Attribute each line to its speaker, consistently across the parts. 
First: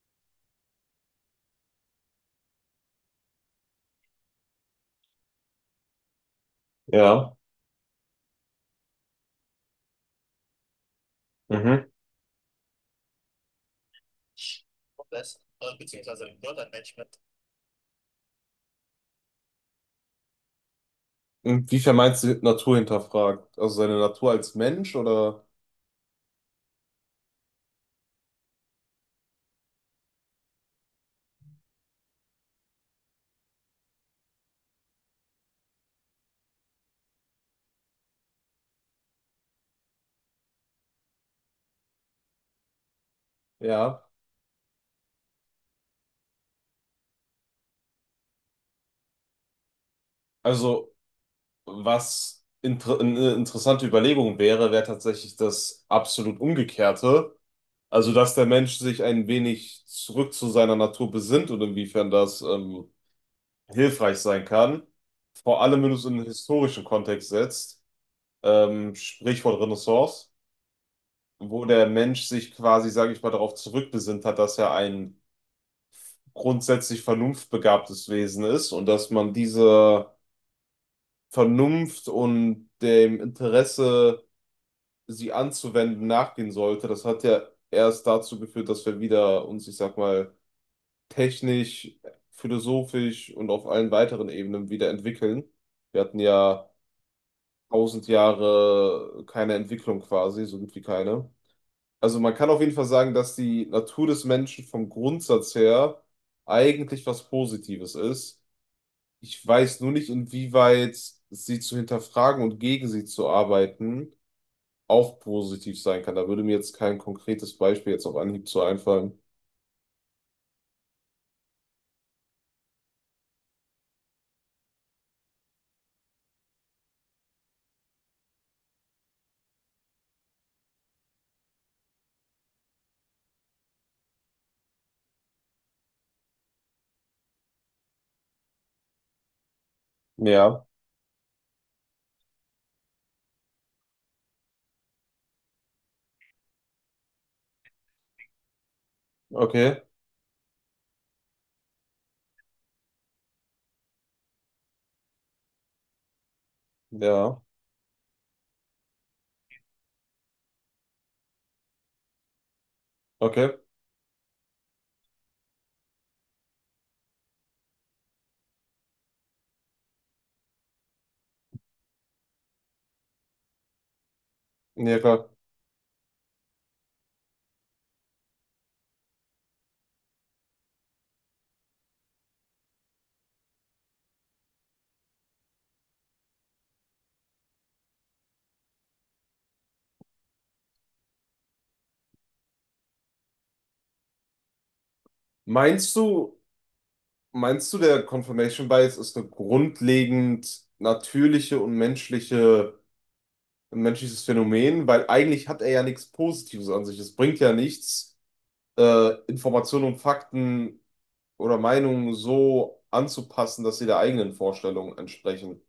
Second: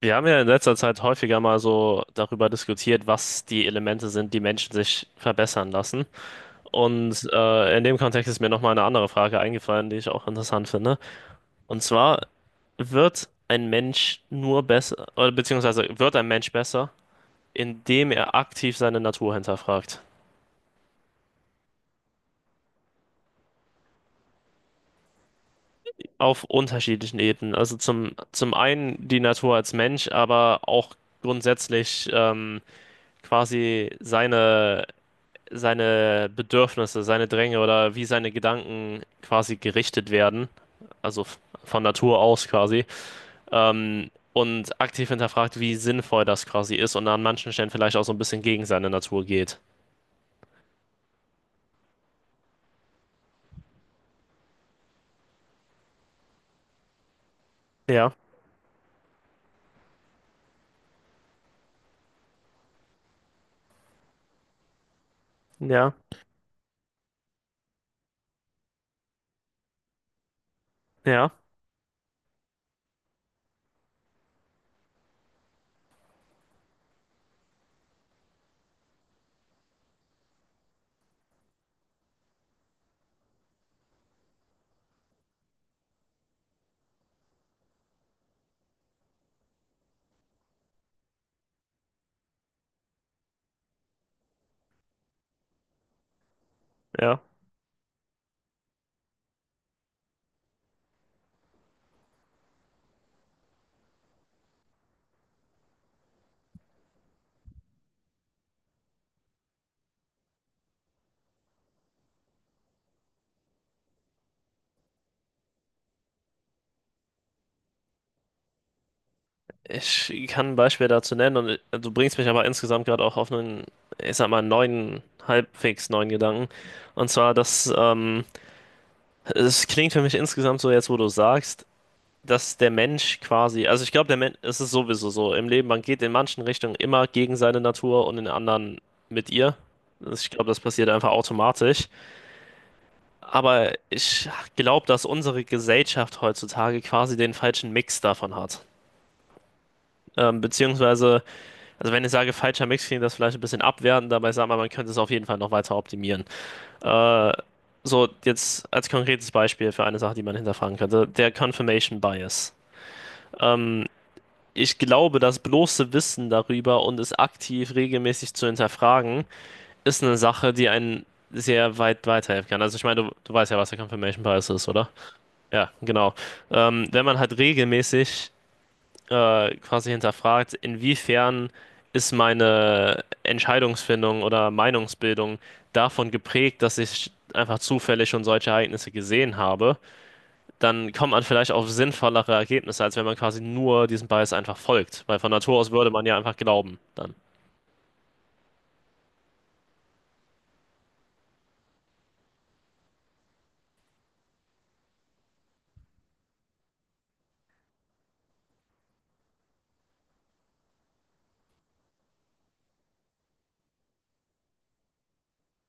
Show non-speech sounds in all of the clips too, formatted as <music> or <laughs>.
Speaker 1: Wir haben ja in letzter Zeit häufiger mal so darüber diskutiert, was die Elemente sind, die Menschen sich verbessern lassen. Und
Speaker 2: Ja.
Speaker 1: äh, in dem Kontext ist mir nochmal eine andere Frage eingefallen, die ich auch interessant finde. Und
Speaker 2: Mhm.
Speaker 1: zwar, wird ein Mensch nur besser, oder
Speaker 2: Das
Speaker 1: beziehungsweise
Speaker 2: ist
Speaker 1: wird ein
Speaker 2: Urban
Speaker 1: Mensch
Speaker 2: Urban
Speaker 1: besser,
Speaker 2: Management.
Speaker 1: indem er aktiv seine Natur hinterfragt?
Speaker 2: Inwiefern meinst du Natur hinterfragt? Also seine Natur als Mensch oder
Speaker 1: Auf unterschiedlichen Ebenen. Also zum einen die Natur als Mensch, aber auch grundsätzlich quasi seine Bedürfnisse, seine Dränge oder wie seine Gedanken quasi gerichtet werden, also von Natur aus quasi,
Speaker 2: ja?
Speaker 1: und aktiv hinterfragt, wie sinnvoll das quasi ist und an manchen Stellen vielleicht auch so ein bisschen gegen seine Natur geht.
Speaker 2: Also was inter eine interessante Überlegung wäre, wäre tatsächlich das absolut Umgekehrte. Also
Speaker 1: Ja,
Speaker 2: dass der Mensch sich ein wenig zurück zu seiner Natur besinnt und inwiefern das hilfreich sein kann. Vor allem, wenn
Speaker 1: ja,
Speaker 2: du es in einen historischen Kontext setzt, Sprichwort Renaissance,
Speaker 1: ja,
Speaker 2: wo der Mensch sich quasi, sage ich mal, darauf zurückbesinnt hat, dass er ein grundsätzlich vernunftbegabtes Wesen ist und dass man diese Vernunft und dem Interesse, sie anzuwenden, nachgehen sollte. Das hat ja erst dazu geführt, dass wir wieder uns, ich sag mal, technisch, philosophisch und auf allen weiteren Ebenen wieder entwickeln. Wir hatten ja
Speaker 1: ja.
Speaker 2: 1000 Jahre keine Entwicklung quasi, so gut wie keine. Also man kann auf jeden Fall sagen, dass die Natur des Menschen vom Grundsatz her eigentlich was Positives ist. Ich weiß nur nicht, inwieweit sie zu hinterfragen und gegen sie zu arbeiten auch positiv sein kann. Da würde mir jetzt kein konkretes Beispiel jetzt auf Anhieb zu einfallen.
Speaker 1: Ich kann ein Beispiel dazu nennen und du bringst mich aber insgesamt gerade auch auf einen, ich sag mal, neuen, halbwegs neuen Gedanken. Und zwar, dass es klingt für mich insgesamt so jetzt, wo du sagst, dass der Mensch quasi, also ich glaube, der Mensch, es ist sowieso so im Leben, man geht in manchen Richtungen immer gegen seine Natur und in anderen mit ihr. Ich glaube, das
Speaker 2: Ja,
Speaker 1: passiert einfach automatisch. Aber ich glaube, dass unsere Gesellschaft heutzutage quasi den falschen Mix davon hat.
Speaker 2: okay,
Speaker 1: Beziehungsweise, also wenn ich sage falscher Mix, klingt das vielleicht ein bisschen abwertend, dabei sagt man, man könnte es auf jeden Fall noch weiter optimieren. Äh,
Speaker 2: ja,
Speaker 1: so, jetzt als konkretes Beispiel für eine Sache, die man hinterfragen könnte, der Confirmation Bias.
Speaker 2: okay,
Speaker 1: Hm, Ich glaube, das bloße Wissen darüber und es aktiv regelmäßig zu hinterfragen, ist eine Sache, die einen sehr weit weiterhelfen kann. Also ich meine, du weißt ja, was der Confirmation Bias ist, oder?
Speaker 2: ja klar.
Speaker 1: Ja, genau. Wenn man halt regelmäßig quasi hinterfragt, inwiefern ist meine Entscheidungsfindung oder Meinungsbildung davon geprägt, dass ich einfach zufällig schon solche Ereignisse gesehen habe, dann kommt man vielleicht auf sinnvollere Ergebnisse, als wenn man quasi nur diesem Bias einfach folgt. Weil von Natur aus würde
Speaker 2: Meinst
Speaker 1: man ja einfach
Speaker 2: du,
Speaker 1: glauben dann.
Speaker 2: meinst du, der Confirmation Bias ist eine grundlegend natürliche und menschliche, ein menschliches Phänomen? Weil eigentlich hat er ja nichts Positives an sich. Es bringt ja nichts, Informationen und Fakten oder Meinungen so anzupassen, dass sie der eigenen Vorstellung entsprechen.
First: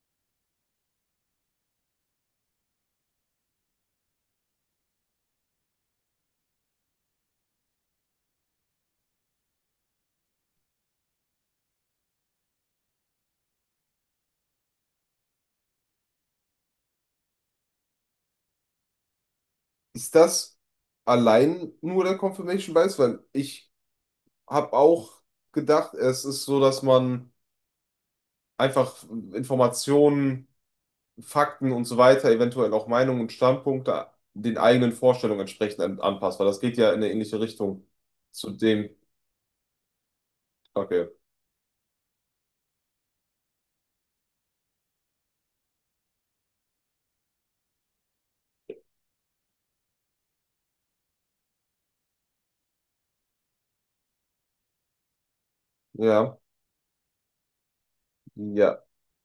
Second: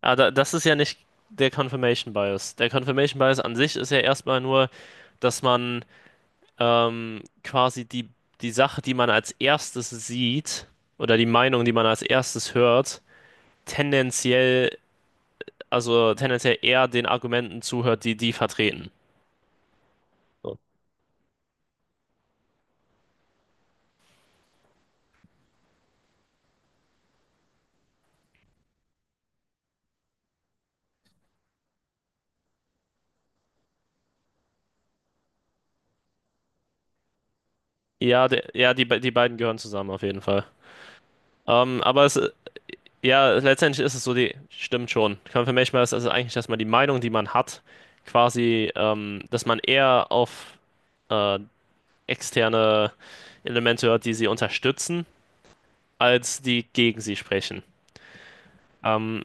Speaker 1: Aber das ist ja nicht der Confirmation Bias. Der Confirmation Bias an sich ist ja erstmal nur, dass man quasi die Sache, die man als erstes sieht oder die Meinung, die man als erstes hört, tendenziell, also tendenziell eher den Argumenten zuhört, die die vertreten.
Speaker 2: Ist
Speaker 1: So.
Speaker 2: das allein nur der Confirmation Bias? Weil ich habe auch gedacht, es ist so, dass man einfach Informationen, Fakten und so weiter, eventuell auch Meinungen und Standpunkte den eigenen Vorstellungen entsprechend anpasst, weil das geht ja in eine ähnliche Richtung
Speaker 1: Ja, der,
Speaker 2: zu
Speaker 1: ja die,
Speaker 2: dem.
Speaker 1: be- die beiden gehören zusammen auf jeden Fall.
Speaker 2: Okay.
Speaker 1: Ähm, aber es, Ja, letztendlich ist es so, die stimmt schon. Confirmation Bias ist also eigentlich, dass man die Meinung, die man hat, quasi dass man eher auf äh, externe Elemente hört, die sie unterstützen,
Speaker 2: Ja.
Speaker 1: als die gegen sie sprechen.
Speaker 2: Ja.
Speaker 1: Ähm,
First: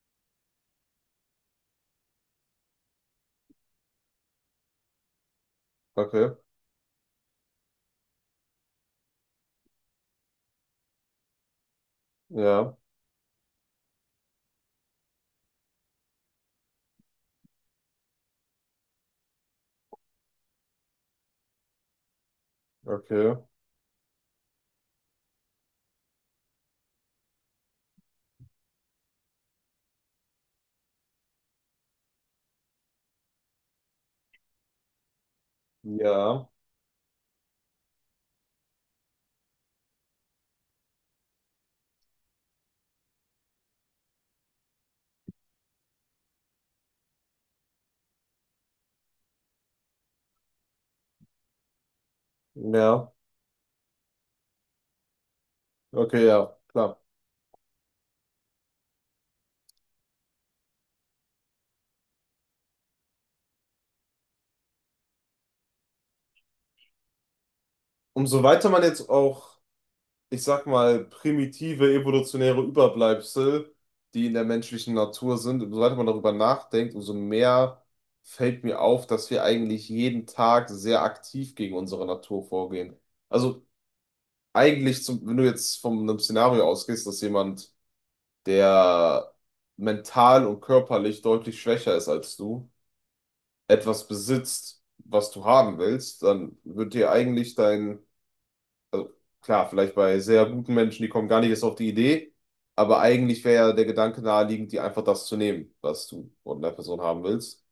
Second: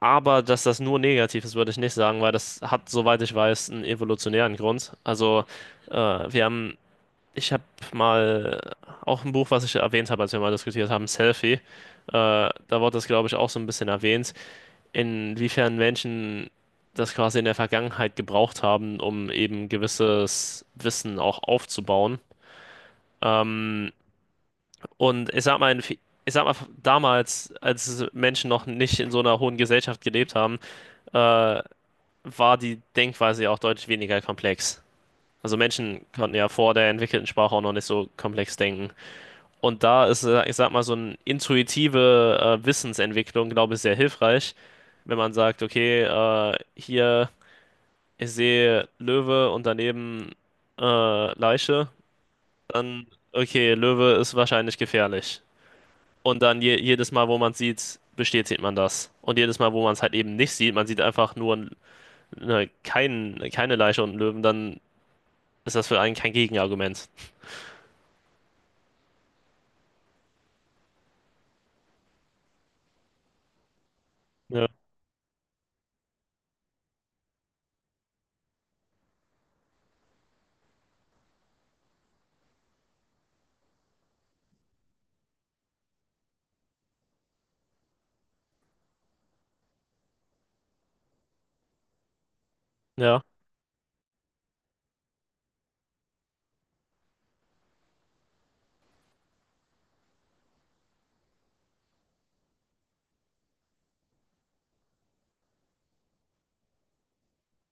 Speaker 1: aber dass das nur negativ ist, würde ich nicht sagen, weil das hat, soweit ich weiß, einen evolutionären Grund. Äh,
Speaker 2: Okay.
Speaker 1: wir haben, ich habe mal auch ein Buch, was ich erwähnt habe, als wir mal diskutiert haben, Selfie. Da
Speaker 2: Ja.
Speaker 1: wurde das, glaube ich, auch so ein bisschen erwähnt, inwiefern Menschen das quasi in der Vergangenheit gebraucht haben, um eben gewisses Wissen auch aufzubauen.
Speaker 2: Okay.
Speaker 1: Ähm, und ich sag mal, ich sag mal, damals, als Menschen noch nicht in so einer hohen Gesellschaft gelebt haben, äh, war die Denkweise ja auch deutlich weniger komplex. Also Menschen konnten
Speaker 2: Ja.
Speaker 1: ja vor der entwickelten Sprache auch noch nicht so komplex denken. Und da ist ich sag mal, so eine intuitive Wissensentwicklung, glaube ich, sehr hilfreich, wenn man sagt, okay, hier ich sehe Löwe und daneben Leiche, dann,
Speaker 2: Ja.
Speaker 1: okay, Löwe ist wahrscheinlich gefährlich.
Speaker 2: Okay,
Speaker 1: Und
Speaker 2: ja.
Speaker 1: dann
Speaker 2: Klar.
Speaker 1: jedes Mal, wo man es sieht, bestätigt man das. Und jedes Mal, wo man es halt eben nicht sieht, man sieht einfach nur keine Leiche und einen Löwen, dann ist das für einen kein Gegenargument.
Speaker 2: Umso weiter man jetzt auch, ich sag mal, primitive evolutionäre Überbleibsel, die in der
Speaker 1: Ja,
Speaker 2: menschlichen Natur sind, umso weiter man darüber nachdenkt, umso mehr fällt mir auf, dass wir eigentlich jeden Tag sehr aktiv gegen unsere Natur vorgehen. Also eigentlich, zum, wenn du jetzt von einem Szenario ausgehst, dass jemand, der mental und körperlich deutlich schwächer ist als du,
Speaker 1: ja,
Speaker 2: etwas besitzt, was du haben willst, dann wird dir eigentlich dein Klar, vielleicht bei sehr guten Menschen, die kommen gar nicht erst auf die Idee, aber eigentlich wäre ja der Gedanke naheliegend, dir einfach das zu nehmen, was du von der Person haben willst.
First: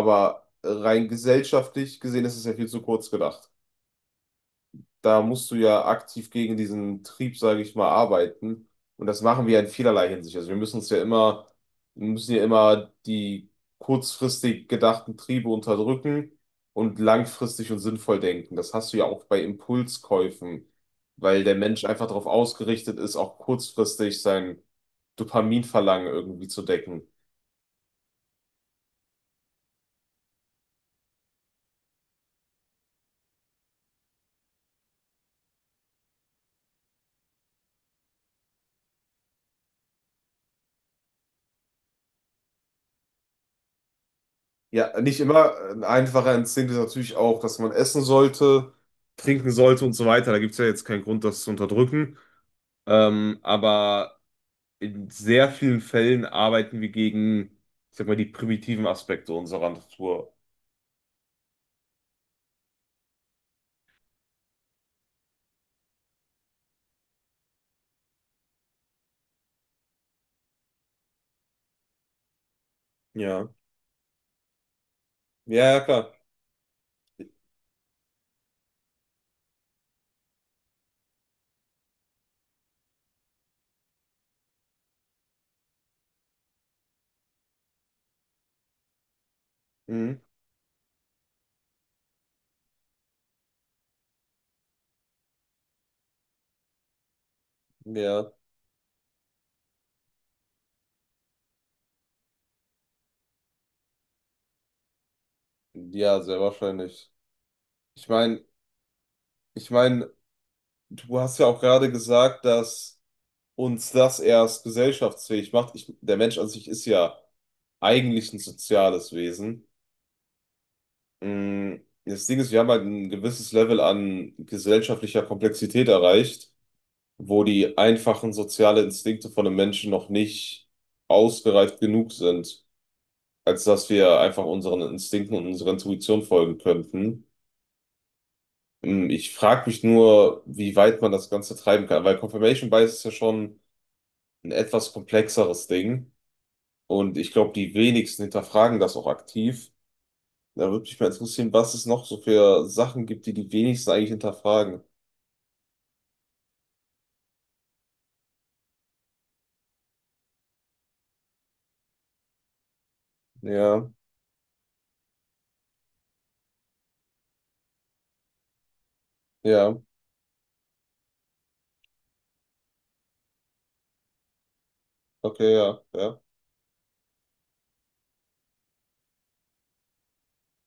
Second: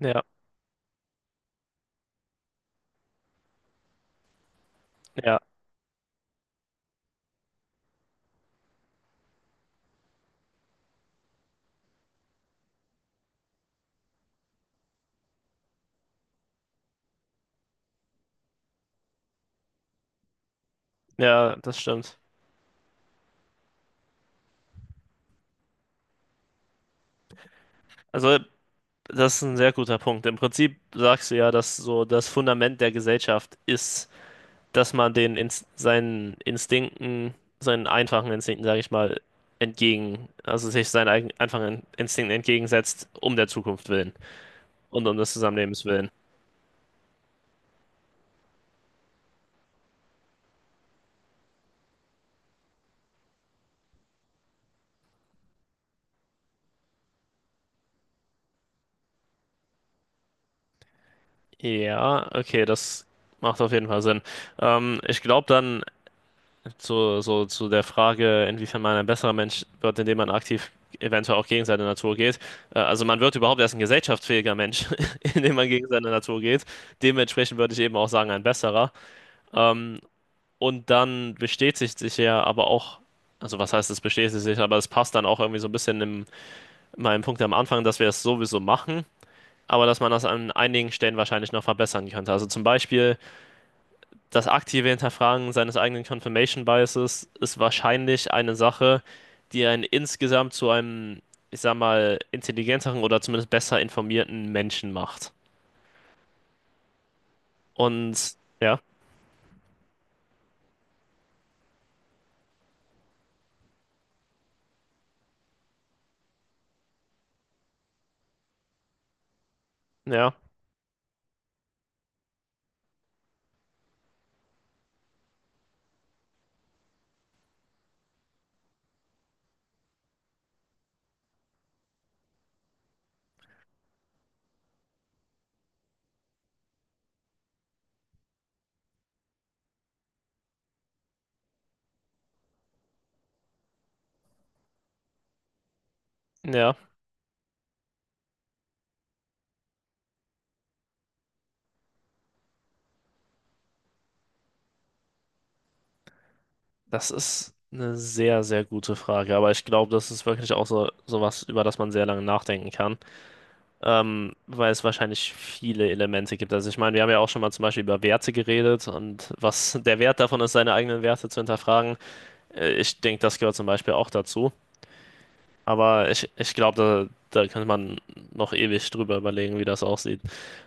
Speaker 1: ja,
Speaker 2: rein gesellschaftlich gesehen ist es ja viel zu kurz gedacht, da
Speaker 1: ja,
Speaker 2: musst du ja aktiv gegen diesen Trieb, sage ich mal, arbeiten. Und das machen wir ja in vielerlei Hinsicht. Also wir müssen ja immer die kurzfristig gedachten Triebe unterdrücken und langfristig und sinnvoll denken. Das hast du ja auch bei Impulskäufen, weil der
Speaker 1: ja, das
Speaker 2: Mensch einfach
Speaker 1: stimmt.
Speaker 2: darauf ausgerichtet ist, auch kurzfristig sein Dopaminverlangen irgendwie zu decken.
Speaker 1: Also, das ist ein sehr guter Punkt. Im Prinzip sagst du ja, dass so das Fundament der Gesellschaft ist, dass man den Inst seinen Instinkten, seinen einfachen Instinkten, sage ich mal, entgegen, also sich seinen eigenen einfachen Instinkten entgegensetzt, um der Zukunft willen
Speaker 2: Ja,
Speaker 1: und um
Speaker 2: nicht
Speaker 1: des
Speaker 2: immer.
Speaker 1: Zusammenlebens
Speaker 2: Ein
Speaker 1: willen.
Speaker 2: einfacher Instinkt ist natürlich auch, dass man essen sollte, trinken sollte und so weiter. Da gibt es ja jetzt keinen Grund, das zu unterdrücken. Aber in sehr vielen Fällen arbeiten wir gegen, ich sag mal, die primitiven Aspekte unserer Natur.
Speaker 1: Ja, okay, das macht auf jeden Fall Sinn. Ich glaube dann so zu der Frage, inwiefern man ein besserer Mensch wird, indem man aktiv eventuell auch gegen seine Natur geht. Also man wird
Speaker 2: Ja.
Speaker 1: überhaupt erst ein gesellschaftsfähiger Mensch, <laughs> indem man
Speaker 2: Ja, ja,
Speaker 1: gegen seine
Speaker 2: klar.
Speaker 1: Natur geht. Dementsprechend würde ich eben auch sagen, ein besserer. Ähm, Und dann bestätigt sich ja aber auch, also was heißt es bestätigt sich, aber es passt dann auch irgendwie so ein bisschen in meinem Punkt am Anfang, dass wir es sowieso machen, aber dass man
Speaker 2: Mhm.
Speaker 1: das an einigen Stellen wahrscheinlich noch verbessern könnte. Also zum Beispiel das aktive Hinterfragen seines eigenen Confirmation Biases ist wahrscheinlich
Speaker 2: Ja.
Speaker 1: eine Sache, die einen insgesamt zu einem, ich sag mal, intelligenteren oder zumindest besser informierten Menschen macht.
Speaker 2: Ja, sehr wahrscheinlich. Ich
Speaker 1: Und
Speaker 2: meine,
Speaker 1: ja,
Speaker 2: ich meine, du hast ja auch gerade gesagt, dass uns das erst gesellschaftsfähig macht. Ich, der Mensch an sich ist ja eigentlich ein soziales Wesen.
Speaker 1: ja,
Speaker 2: Mhm. Das Ding ist, wir haben halt ein gewisses Level an gesellschaftlicher Komplexität erreicht, wo die einfachen sozialen Instinkte von einem Menschen noch nicht ausgereift genug sind, als dass wir einfach unseren Instinkten und unserer Intuition folgen könnten. Hm. Ich frage mich nur, wie weit man das Ganze treiben kann, weil Confirmation Bias ist ja schon ein etwas komplexeres Ding
Speaker 1: ja.
Speaker 2: und ich glaube, die wenigsten hinterfragen das auch aktiv. Da würde mich mal interessieren, was es noch so für Sachen gibt, die die wenigsten eigentlich hinterfragen.
Speaker 1: Das ist eine sehr, sehr gute Frage, aber ich glaube, das ist wirklich auch so sowas, über das man sehr lange nachdenken kann,
Speaker 2: Ja,
Speaker 1: weil es wahrscheinlich viele Elemente gibt. Also ich meine, wir haben ja auch schon mal zum Beispiel über Werte geredet und
Speaker 2: ja,
Speaker 1: was <laughs> der Wert davon ist, seine eigenen Werte zu hinterfragen. Ich denke, das gehört zum Beispiel auch dazu.
Speaker 2: okay, ja,
Speaker 1: Aber
Speaker 2: ja.
Speaker 1: ich, ich glaube, da könnte man noch ewig drüber überlegen, wie das aussieht.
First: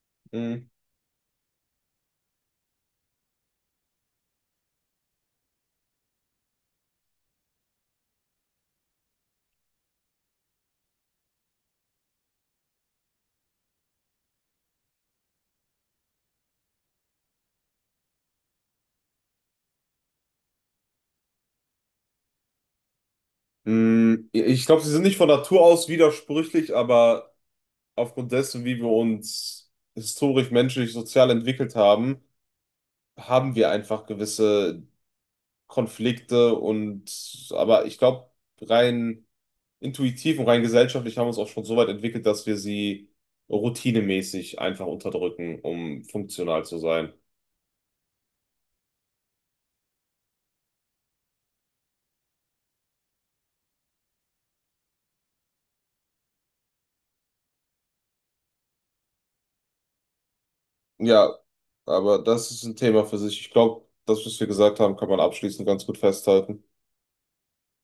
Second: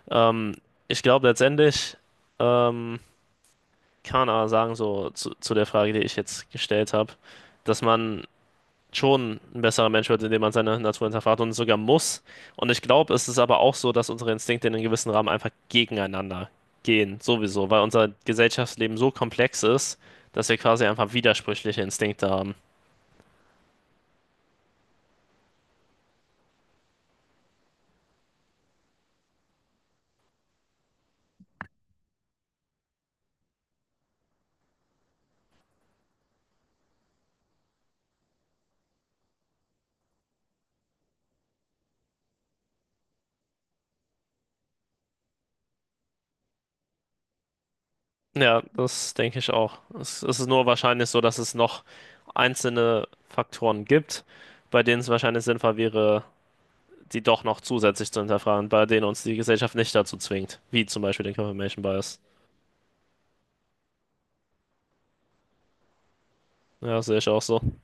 Speaker 1: Ähm,
Speaker 2: Hm.
Speaker 1: ich glaube letztendlich, ähm, kann man aber sagen, so zu der Frage, die ich jetzt gestellt habe, dass man schon ein besserer Mensch wird, indem man seine Natur hinterfragt und sogar muss. Und ich glaube, es ist aber auch so, dass unsere Instinkte in einem gewissen Rahmen einfach gegeneinander gehen, sowieso, weil unser Gesellschaftsleben so komplex ist, dass wir quasi einfach widersprüchliche Instinkte haben.
Speaker 2: Mm. Ich glaube, sie sind nicht von Natur aus widersprüchlich, aber aufgrund dessen, wie wir uns historisch, menschlich, sozial entwickelt haben, haben wir einfach gewisse Konflikte und, aber ich glaube, rein intuitiv und rein gesellschaftlich haben wir uns auch schon so weit entwickelt, dass wir sie routinemäßig einfach unterdrücken, um funktional zu sein.
Speaker 1: Ja, das denke ich auch. Es ist nur wahrscheinlich so, dass es noch einzelne Faktoren gibt, bei denen es wahrscheinlich sinnvoll wäre, die doch noch zusätzlich zu hinterfragen, bei denen uns die Gesellschaft nicht dazu zwingt, wie zum Beispiel den
Speaker 2: Ja,
Speaker 1: Confirmation Bias.
Speaker 2: aber das ist ein Thema für sich. Ich glaube, das, was wir gesagt haben, kann man abschließend ganz gut festhalten.
Speaker 1: Ja, sehe ich auch so.